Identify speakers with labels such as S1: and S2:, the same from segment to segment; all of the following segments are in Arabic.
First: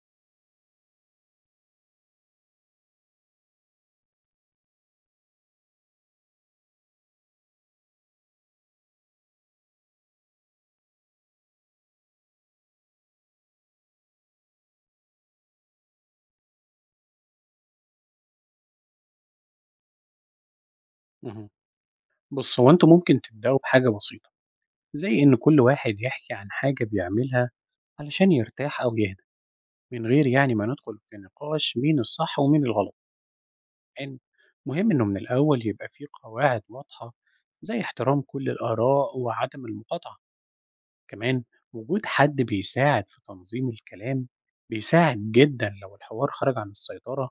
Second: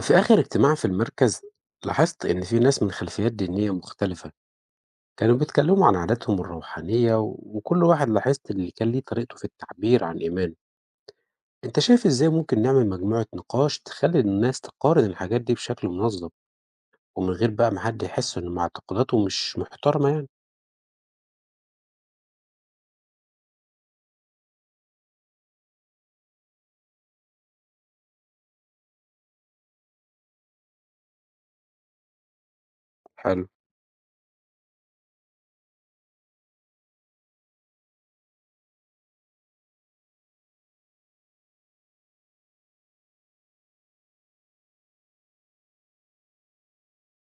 S1: في آخر اجتماع في المركز لاحظت إن في ناس من خلفيات دينية مختلفة كانوا بيتكلموا عن عاداتهم الروحانية و- وكل واحد لاحظت اللي كان ليه طريقته في التعبير عن إيمانه. أنت شايف إزاي ممكن نعمل مجموعة نقاش تخلي الناس تقارن الحاجات دي بشكل منظم ومن غير بقى ما حد يحس إن معتقداته مش محترمة يعني؟
S2: اهم. بُص، هو أنتم ممكن تبدأوا بحاجة بسيطة، زي إن كل واحد يحكي عن حاجة بيعملها علشان يرتاح أو يهدى، من غير يعني ما ندخل في نقاش مين الصح ومين الغلط،
S1: حلو.
S2: حلو، مهم إنه من الأول يبقى في قواعد واضحة، زي احترام كل الآراء وعدم المقاطعة، كمان وجود حد بيساعد في تنظيم الكلام بيساعد جدًا لو الحوار خرج عن السيطرة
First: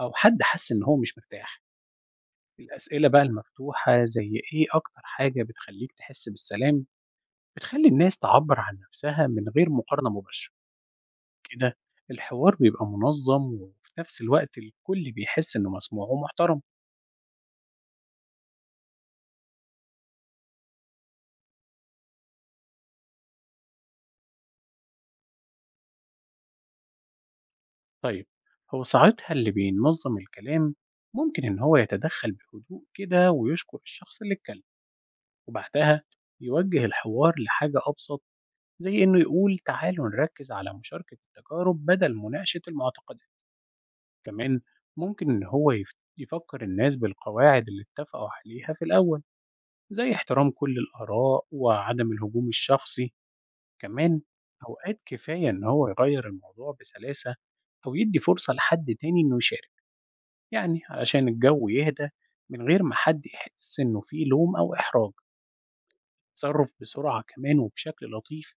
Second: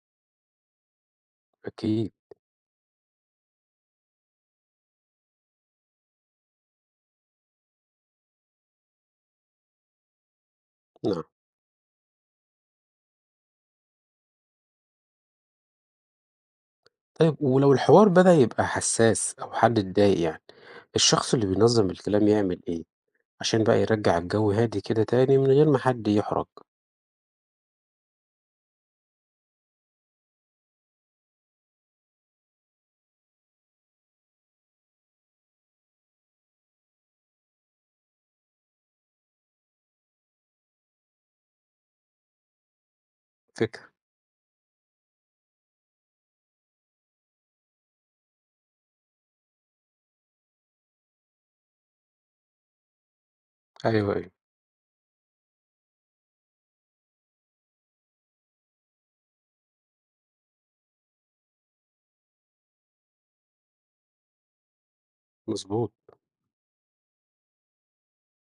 S2: أو حد حس إن هو مش مرتاح،
S1: أكيد.
S2: الأسئلة بقى المفتوحة زي إيه أكتر حاجة بتخليك تحس بالسلام بتخلّي الناس تعبّر عن نفسها من غير مقارنة مباشرة،
S1: نعم.
S2: كده الحوار بيبقى منظّم وفي نفس الوقت الكل بيحس إنه مسموع ومحترم.
S1: طيب، ولو الحوار بدأ يبقى حساس أو حد اتضايق يعني، الشخص اللي بينظم الكلام يعمل إيه عشان بقى يرجع الجو هادي كده تاني من غير ما حد يحرج؟
S2: طيب، هو ساعتها اللي بينظّم الكلام ممكن إن هو يتدخّل بهدوء كده ويشكر الشخص اللي اتكلم، وبعدها يوجّه الحوار لحاجة أبسط زي إنه يقول تعالوا نركّز على مشاركة التجارب بدل مناقشة المعتقدات،
S1: فكرة.
S2: كمان ممكن إن هو يفكّر الناس بالقواعد اللي اتفقوا عليها في الأول. زي احترام كل الآراء وعدم الهجوم الشخصي
S1: أيوه،
S2: كمان،
S1: أيوه،
S2: أوقات كفاية إن هو يغير الموضوع بسلاسة أو يدي فرصة لحد تاني إنه يشارك، يعني علشان الجو يهدى من غير ما حد يحس إنه فيه لوم أو إحراج.
S1: مضبوط.
S2: التصرف بسرعة كمان وبشكل لطيف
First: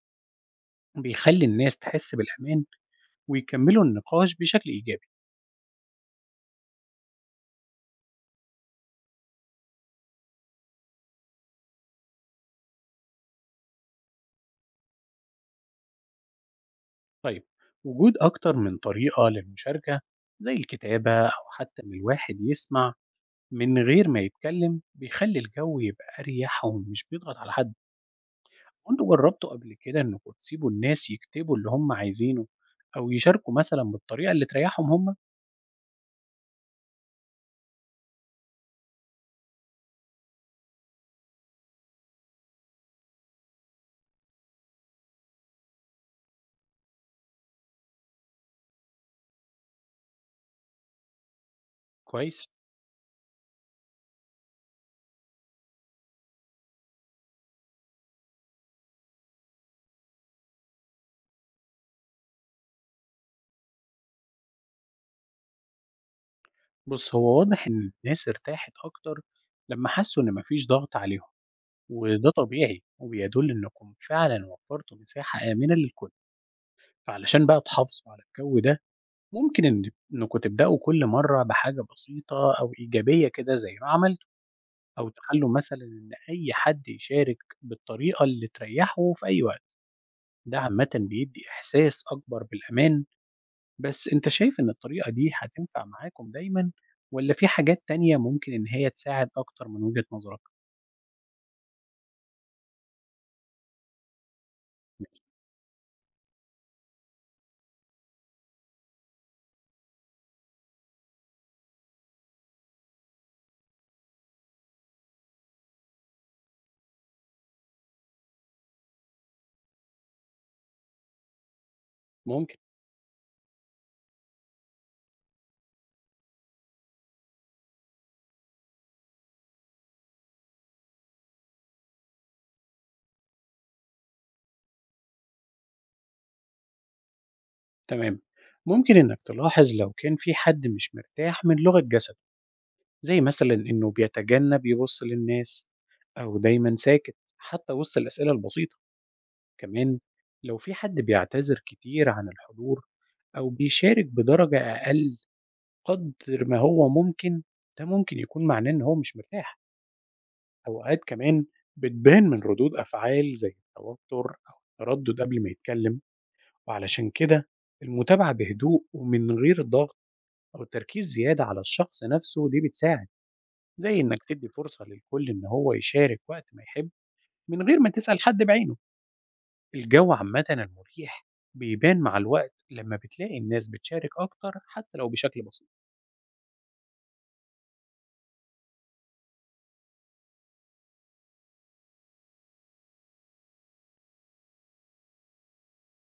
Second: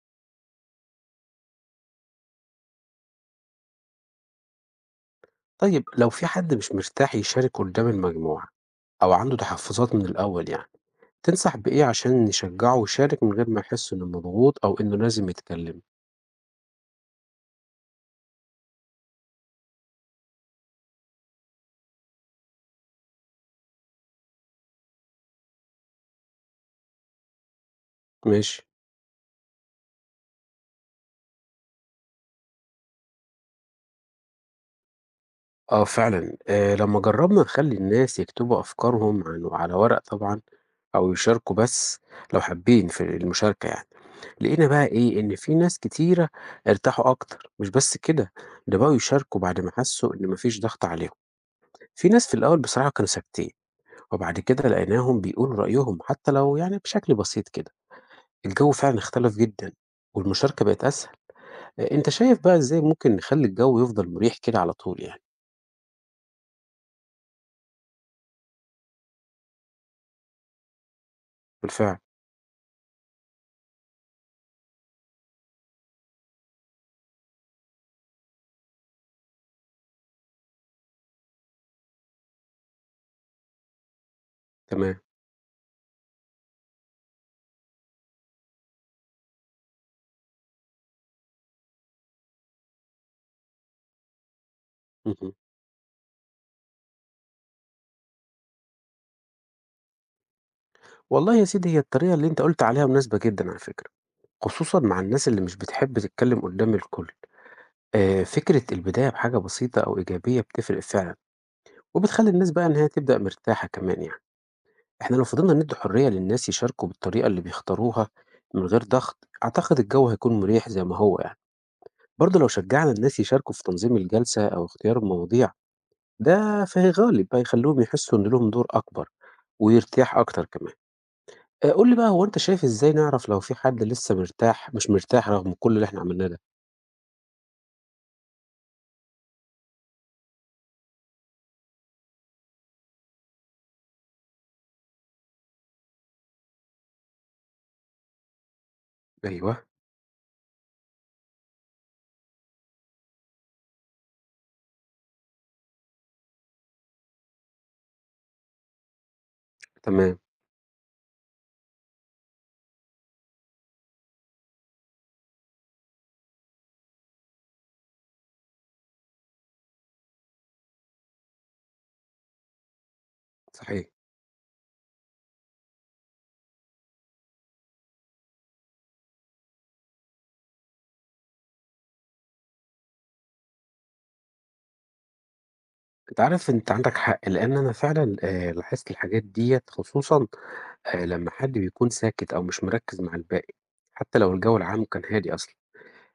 S2: بيخلي الناس تحس بالأمان ويكملوا النقاش بشكل إيجابي.
S1: طيب، لو في حد مش مرتاح يشارك قدّام المجموعة أو عنده تحفُّظات من الأول يعني، تنصح بإيه عشان نشجّعه ويشارك من غير ما يحس إنه مضغوط أو إنه لازم يتكلّم؟
S2: طيب، وجود أكتر من طريقة للمشاركة زي الكتابة أو حتى إن الواحد يسمع من غير ما يتكلم بيخلّي الجو يبقى أريح ومش بيضغط على حد،
S1: ماشي.
S2: وأنتم جرّبتوا قبل كده إنّكم تسيبوا الناس يكتبوا اللي هم عايزينه أو يشاركوا مثلًا بالطريقة اللي تريّحهم هم؟
S1: آه فعلًا، لمّا جرّبنا نخلّي الناس يكتبوا أفكارهم عن على ورق طبعًا، أو يشاركوا بس لو حابين في المشاركة يعني، لقينا بقى إيه، إن في ناس كتيرة ارتاحوا أكتر، مش بس كده، ده بقوا يشاركوا بعد ما حسّوا إن ما فيش ضغط عليهم. في ناس في
S2: كويس.
S1: الأول بصراحة كانوا ساكتين. وبعد كده لقيناهم بيقولوا رأيهم حتى لو يعني بشكل بسيط كده. الجو فعلا اختلف جدا والمشاركة بقت أسهل. آه، أنت شايف بقى إزاي ممكن نخلي الجو يفضل مريح كده على طول يعني؟
S2: بُص، هو واضح إن الناس ارتاحت أكتر لمّا حسّوا إن ما فيش ضغط عليهم،
S1: بالفعل.
S2: وده طبيعي وبيدُل إنّكم فعلًا وفّرتوا مساحة آمنة للكل، فعلشان بقى تحافظوا على الجو ده ممكن إن إنّكم تبدأوا كل مرّة بحاجة بسيطة أو إيجابية كده زي ما عملتوا.
S1: تمام.
S2: أو تخلّوا مثلًا إن أي حد يشارك بالطريقة اللي تريّحه في أي وقت، ده عامةً بيدّي إحساس أكبر بالأمان، بس أنت شايف إن الطريقة دي
S1: مهم.
S2: هتنفع معاكم دايمًا والّا في حاجات تانية ممكن إن هي تساعد أكتر من وجهة نظرك؟
S1: والله يا سيدي، هي الطريقة اللي أنت قلت عليها مناسبة جدا على فكرة، خصوصا مع الناس اللي مش بتحب تتكلم قدام الكل. آه، فكرة البداية بحاجة بسيطة أو إيجابية بتفرق فعلا، وبتخلي الناس بقى إنها تبدأ مرتاحة كمان يعني. إحنا لو فضلنا ندي حرية للناس يشاركوا بالطريقة اللي بيختاروها من غير ضغط، أعتقد الجو هيكون مريح زي ما هو يعني. برضه لو
S2: ممكن.
S1: شجعنا الناس يشاركوا في تنظيم الجلسة أو اختيار المواضيع، ده فهي غالب بقى يخليهم يحسوا إن لهم دور أكبر ويرتاح أكتر كمان. قُل لي بقى، هو أنت شايف إزاي نعرف لو في حد لسه مش مرتاح رغم كل اللي إحنا عملناه ده؟
S2: تمام. ممكن إنك تلاحظ لو كان في حد مش مرتاح من لغة جسده، زي مثلًا إنه بيتجنب يبُص للناس أو دايمًا ساكت حتى وسط الأسئلة البسيطة،
S1: أيوه،
S2: كمان لو في حد بيعتذر كتير عن الحضور أو بيشارك بدرجة أقل قدر ما هو ممكن، ده ممكن يكون معناه إن هو مش مرتاح،
S1: تمام،
S2: أوقات كمان بتبان من ردود أفعال زي التوتر أو التردد قبل ما يتكلم، وعلشان كده المتابعة بهدوء ومن غير ضغط أو تركيز زيادة على الشخص نفسه دي بتساعد،
S1: صحيح.
S2: زي إنك تدي فرصة للكل إن هو يشارك وقت ما يحب من غير ما تسأل حد بعينه، الجو عامةً المريح بيبان مع الوقت لما بتلاقي الناس بتشارك أكتر حتى لو بشكل بسيط.
S1: أنت عارف، أنت عندك حق، لإن أنا فعلًا لاحظت الحاجات ديّة، خصوصًا لمّا حد بيكون ساكت أو مش مركّز مع الباقي، حتى لو الجو العام كان هادي أصلًا.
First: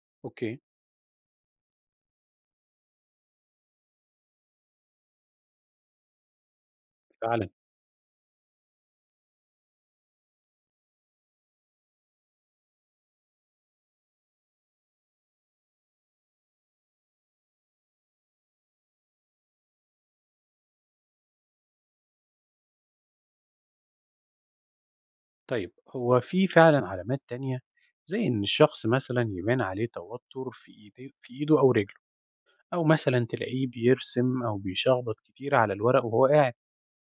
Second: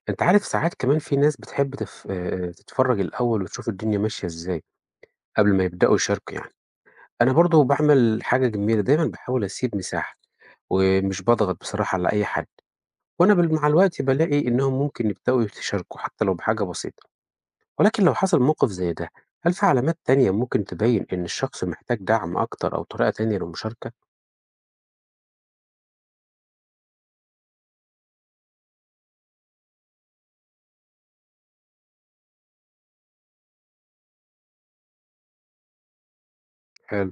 S1: أنت عارف
S2: أوكي.
S1: ساعات كمان في ناس بتحب تف تتفرّج الأول وتشوف الدنيا ماشية إزاي، قبل ما يبدأوا يشاركوا يعني. أنا
S2: فعلًا.
S1: برضه باعمل حاجة جميلة، دايمًا باحاول أسيب مساحة، ومش باضغط بصراحة على أي حد، وأنا بال مع الوقت بالاقي إنهم ممكن يبدأوا يشاركوا حتى لو بحاجة بسيطة. ولكن لو حصل موقف زي ده، هل في علامات تانية ممكن تبيّن إن الشخص محتاج دعم أكتر أو طريقة تانية للمشاركة؟
S2: طيب، هو في فعلا علامات تانية زي إن الشخص مثلا يبان عليه توتر في إيديه في إيده أو رجله أو مثلا تلاقيه بيرسم أو بيشخبط كتير على الورق وهو قاعد.
S1: حلو.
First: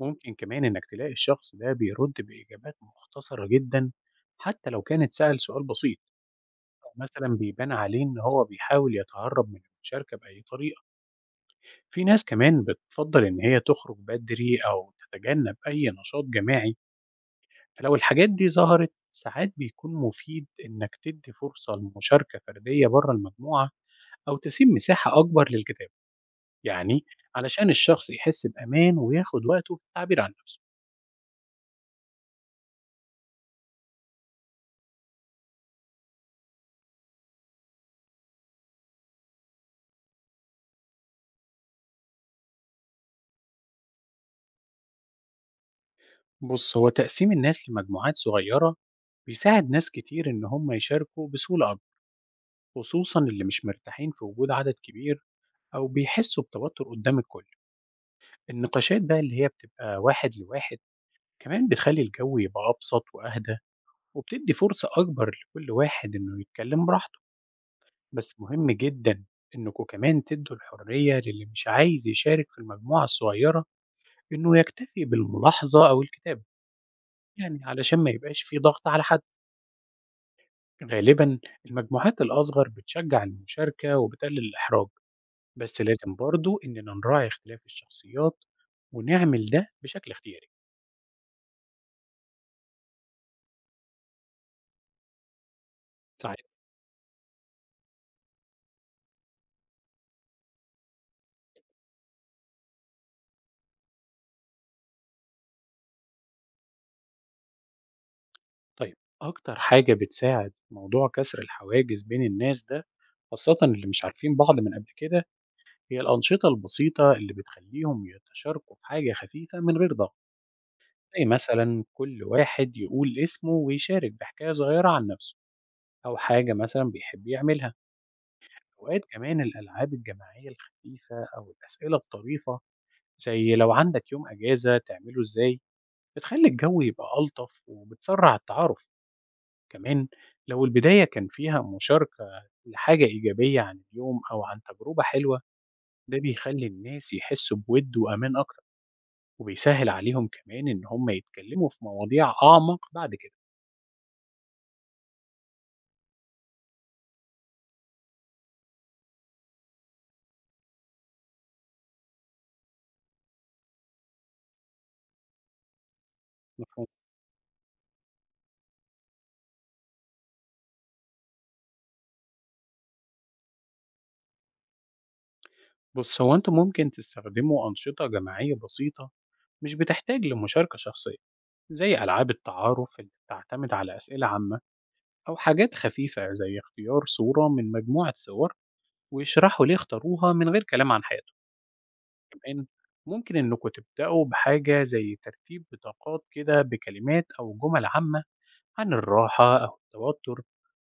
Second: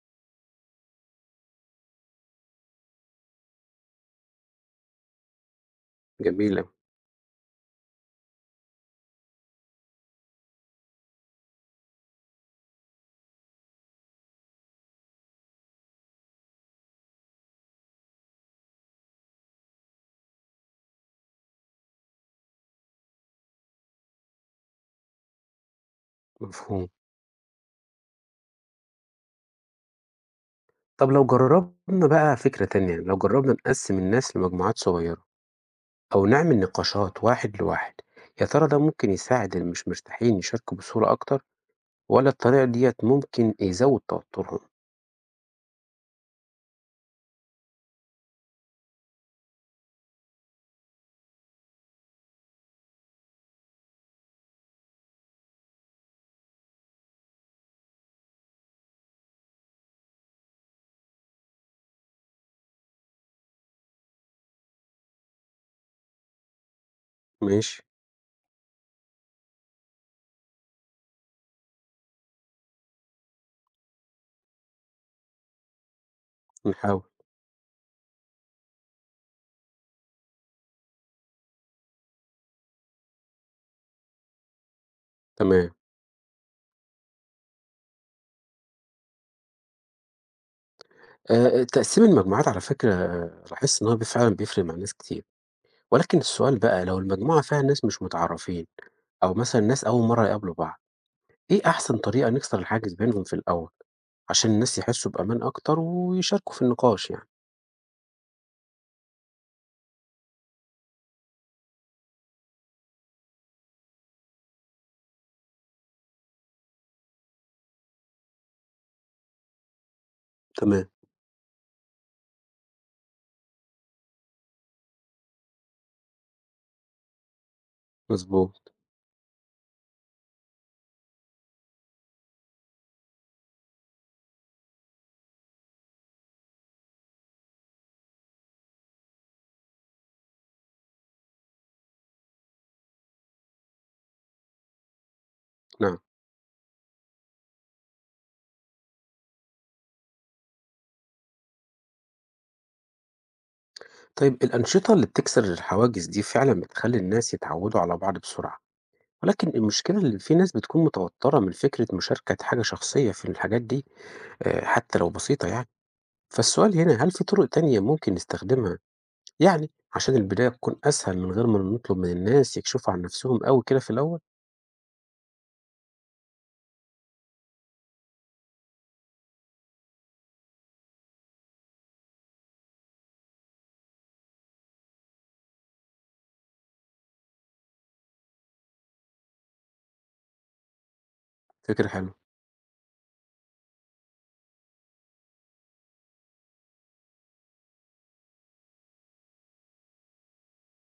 S2: ممكن كمان إنك تلاقي الشخص ده بيرد بإجابات مختصرة جدا حتى لو كان اتسأل سؤال بسيط،
S1: جميل أوي.
S2: أو مثلا بيبان عليه إن هو بيحاول يتهرب من المشاركة بأي طريقة. في ناس كمان بتفضل إن هي تخرج بدري أو تتجنب أي نشاط جماعي، فلو الحاجات دي ظهرت ساعات بيكون مفيد إنك تدي فرصة لمشاركة فردية بره المجموعة أو تسيب مساحة أكبر للكتاب،
S1: مفهوم.
S2: يعني علشان الشخص يحس بأمان وياخد وقته في التعبير عن نفسه.
S1: طب لو جرّبنا بقى فكرة تانية، يعني لو جرّبنا نقسّم الناس لمجموعات صغيّرة أو نعمل نقاشات واحد لواحد، يا ترى ده ممكن يساعد اللي مش مرتاحين يشاركوا بصورة أكتر، والّا الطريقة ديّة ممكن يزوّد توتُّرهم؟
S2: بص، هو تقسيم الناس لمجموعات صغيرة بيساعد ناس كتير إن هم يشاركوا بسهولة أكبر، خصوصا اللي مش مرتاحين في وجود عدد كبير أو بيحسوا بتوتر قدام الكل. النقاشات بقى اللي هي بتبقى واحد لواحد كمان بتخلي الجو يبقى أبسط وأهدى وبتدّي فرصة أكبر لكل واحد إنه يتكلم براحته،
S1: ماشي.
S2: بس مهم جدًا إنكم كمان تدّوا الحرية للي مش عايز يشارك في المجموعة الصغيرة إنه يكتفي بالملاحظة أو الكتابة،
S1: نحاول.
S2: يعني علشان ما يبقاش في ضغط على حد، غالبًا المجموعات الأصغر بتشجّع المشاركة وبتقلل الإحراج،
S1: تمام.
S2: بس لازم برضه إننا نراعي اختلاف الشخصيات ونعمل ده بشكل اختياري،
S1: تقسيم المجموعات على فكرة آه، لاحظت إن هو فعلًا بيفرق مع ناس كتير، ولكن
S2: ساعات.
S1: السؤال بقى، لو المجموعة فيها ناس مش متعرّفين أو مثلًا ناس أول مرّة يقابلوا بعض، إيه أحسن طريقة نكسر الحاجز بينهم في الأول، عشان الناس يحسّوا بأمان أكتر ويشاركوا في النقاش يعني؟
S2: طيب، أكتر حاجة بتساعد في موضوع كسر الحواجز بين الناس ده خاصة اللي مش عارفين بعض من قبل كده هي الأنشطة البسيطة اللي بتخليهم يتشاركوا في حاجة خفيفة من غير ضغط،
S1: تمام.
S2: زي مثلا كل واحد يقول اسمه ويشارك بحكاية صغيرة عن نفسه أو حاجة مثلا بيحب يعملها.
S1: مظبوط.
S2: أوقات كمان الألعاب الجماعية الخفيفة أو الأسئلة الطريفة زي لو عندك يوم أجازة تعمله إزاي بتخلي الجو يبقى ألطف وبتسرع التعارف. كمان لو البداية كان فيها مشاركة لحاجة إيجابية عن اليوم أو عن تجربة حلوة
S1: نعم.
S2: ده بيخلي الناس يحسوا بود وأمان أكتر وبيسهل عليهم كمان إن هم يتكلموا في مواضيع أعمق بعد كده.
S1: طيب، الأنشطة اللي بتكسر الحواجز دي فعلًا بتخلّي الناس يتعوّدوا على بعض بسرعة، ولكن المشكلة اللي في ناس بتكون متوتّرة من فكرة مشاركة حاجة شخصية في الحاجات دي، حتى لو بسيطة يعني. فالسؤال
S2: مفهوم.
S1: هنا، هل في طرق تانية ممكن نستخدمها يعني عشان البداية تكون أسهل من غير ما نطلب من الناس يكشفوا عن نفسهم أوي كده في الأول؟
S2: بص، هو أنتم ممكن تستخدموا أنشطة جماعية بسيطة مش بتحتاج لمشاركة شخصية زي ألعاب التعارف اللي بتعتمد على أسئلة عامة أو حاجات خفيفة زي اختيار صورة من مجموعة صور ويشرحوا ليه اختاروها من غير كلام عن حياتهم.
S1: فكرة حلوة.
S2: كمان ممكن إنكم تبدأوا بحاجة زي ترتيب بطاقات كده بكلمات أو جمل عامة عن الراحة أو التوتر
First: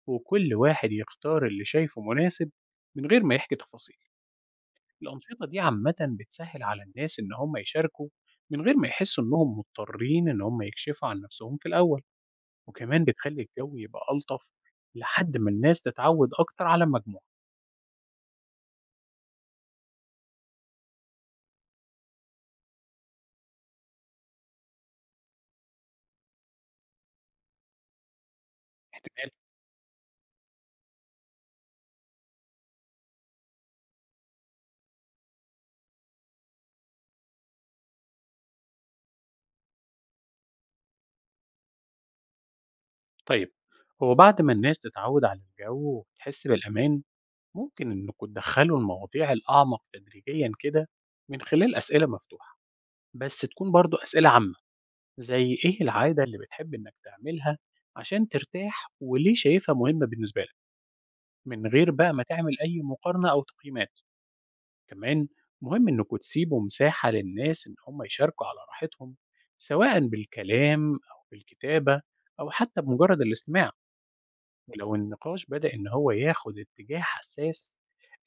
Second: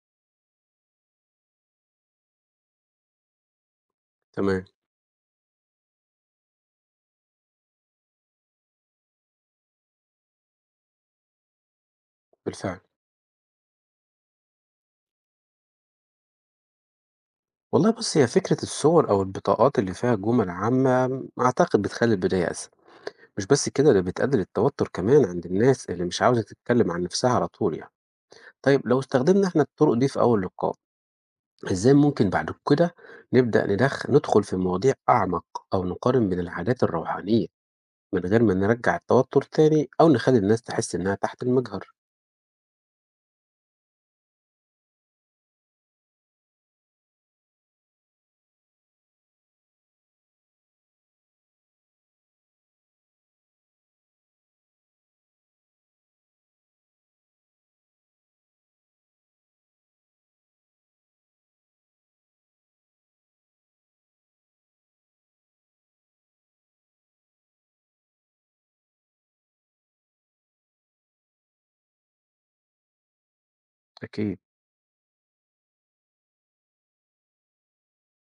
S2: وكل واحد يختار اللي شايفه مناسب من غير ما يحكي تفاصيل.
S1: تمام.
S2: الأنشطة دي عامة بتسهل على الناس إن هم يشاركوا من غير ما يحسوا إنهم مضطرين إن هم يكشفوا عن نفسهم في الأول،
S1: بالفعل.
S2: وكمان بتخلي الجو يبقى ألطف لحد ما الناس تتعود أكتر على المجموعة.
S1: والله بُصّي، هي فكرة الصور أو البطاقات اللي فيها جُمل عامة أعتقد بتخلّي البداية أسهل، مش بس كده، ده بتقلل التوتر كمان عند الناس اللي مش عاوزة تتكلم عن نفسها على طول يعني. طيب لو
S2: احتمال.
S1: استخدمنا إحنا الطرق دي في أول لقاء، إزاي ممكن بعد كده نبدأ ندخل في مواضيع أعمق أو نقارن بين العادات الروحانية من غير ما نرجّع التوتر تاني أو نخلّي الناس تحس إنها تحت المجهر؟
S2: طيب، هو بعد ما الناس تتعود على الجو وتحس بالأمان ممكن إنكم تدخلوا المواضيع الأعمق تدريجيا كده من خلال أسئلة مفتوحة، بس تكون برضو أسئلة عامة زي إيه العادة اللي بتحب إنك تعملها عشان ترتاح وليه شايفها مهمة بالنسبة لك، من غير بقى ما تعمل أي مقارنة أو تقييمات. كمان مهم إنكم تسيبوا مساحة للناس إن هم يشاركوا على راحتهم، سواء بالكلام أو بالكتابة أو حتى بمجرد الاستماع.
S1: أكيد.
S2: ولو النقاش بدأ إن هو ياخد اتجاه حساس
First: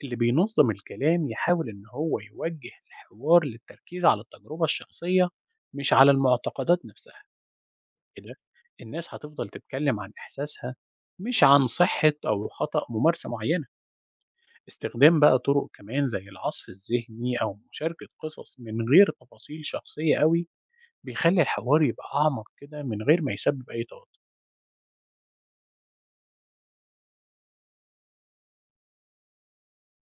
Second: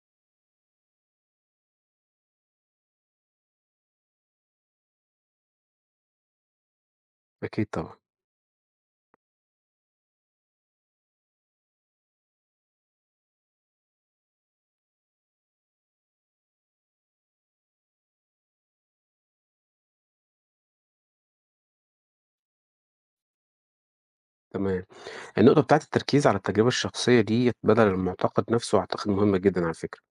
S2: اللي بينظم الكلام يحاول إن هو يوجه الحوار للتركيز على التجربة الشخصية مش على المعتقدات نفسها.
S1: أكيد طبعًا.
S2: كده الناس هتفضل تتكلم عن إحساسها مش عن صحة أو خطأ ممارسة معينة. استخدام بقى طرق كمان زي العصف الذهني أو مشاركة قصص من غير تفاصيل شخصية قوي بيخلي الحوار يبقى أعمق كده من غير ما يسبب أي توتر.
S1: تمام. النقطة بتاعة التركيز على التجربة الشخصية ديّة بدل المعتقد نفسه أعتقد مهمة جدًا على فكرة.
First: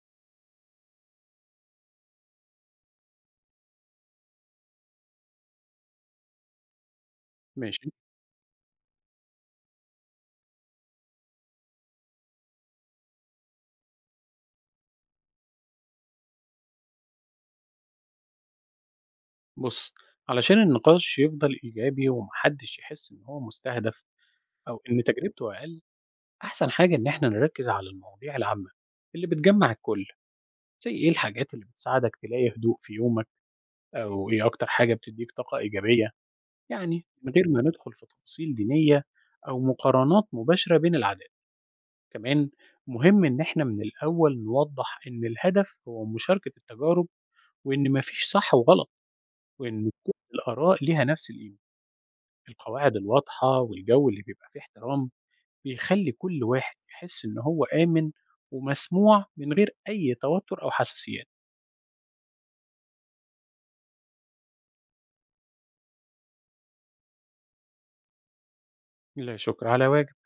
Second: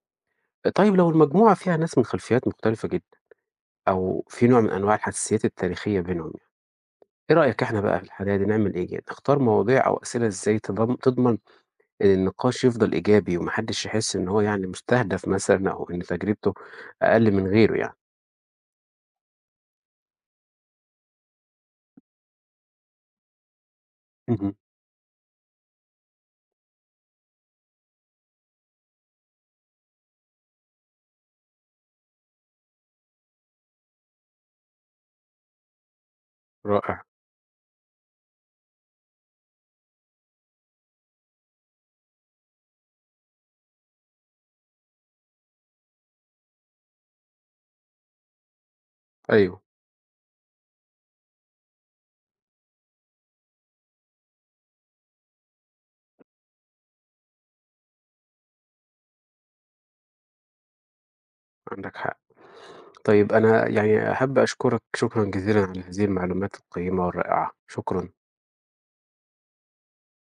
S1: طيب لو المجموعة فيها ناس من خلفيات مختلفة جدًا أو في نوع من أنواع الحساسيات التاريخية بينهم يعني، إيه رأيك إحنا
S2: ماشي.
S1: بقى في الحالة دي نعمل إيه يعني؟ نختار مواضيع أو أسئلة إزاي تضمن إن النقاش يفضل إيجابي وما حدش يحس إن هو يعني مستهدف مثلًا أو إن تجربته أقل من غيره يعني؟
S2: بُص، علشان النقاش يفضل إيجابي ومحدش يحس إن هو مستهدف
S1: اهم.
S2: أو إن تجربته أقل، أحسن حاجة إن إحنا نركز على المواضيع العامة اللي بتجمّع الكل، زي إيه الحاجات اللي بتساعدك تلاقي هدوء في يومك، أو إيه أكتر حاجة بتدّيك طاقة إيجابية،
S1: رائع.
S2: يعني من غير ما ندخل في تفاصيل دينية أو مقارنات مباشرة بين العادات، كمان مهم إن إحنا من الأول نوضّح إن الهدف هو مشاركة التجارب، وإن ما فيش صح وغلط،
S1: أيوه.
S2: وإن كل الآراء ليها نفس القيمة. القواعد الواضحة والجو اللي بيبقى فيه احترام بيخلي كل واحد يحس إن هو آمن ومسموع من غير أي توتر أو حساسيات.
S1: عندك حق. طيب، أنا يعني أحب أشكرك شكرًا جزيلًا على هذه المعلومات القيمة والرائعة، شكرًا.
S2: لا شكر على واجب.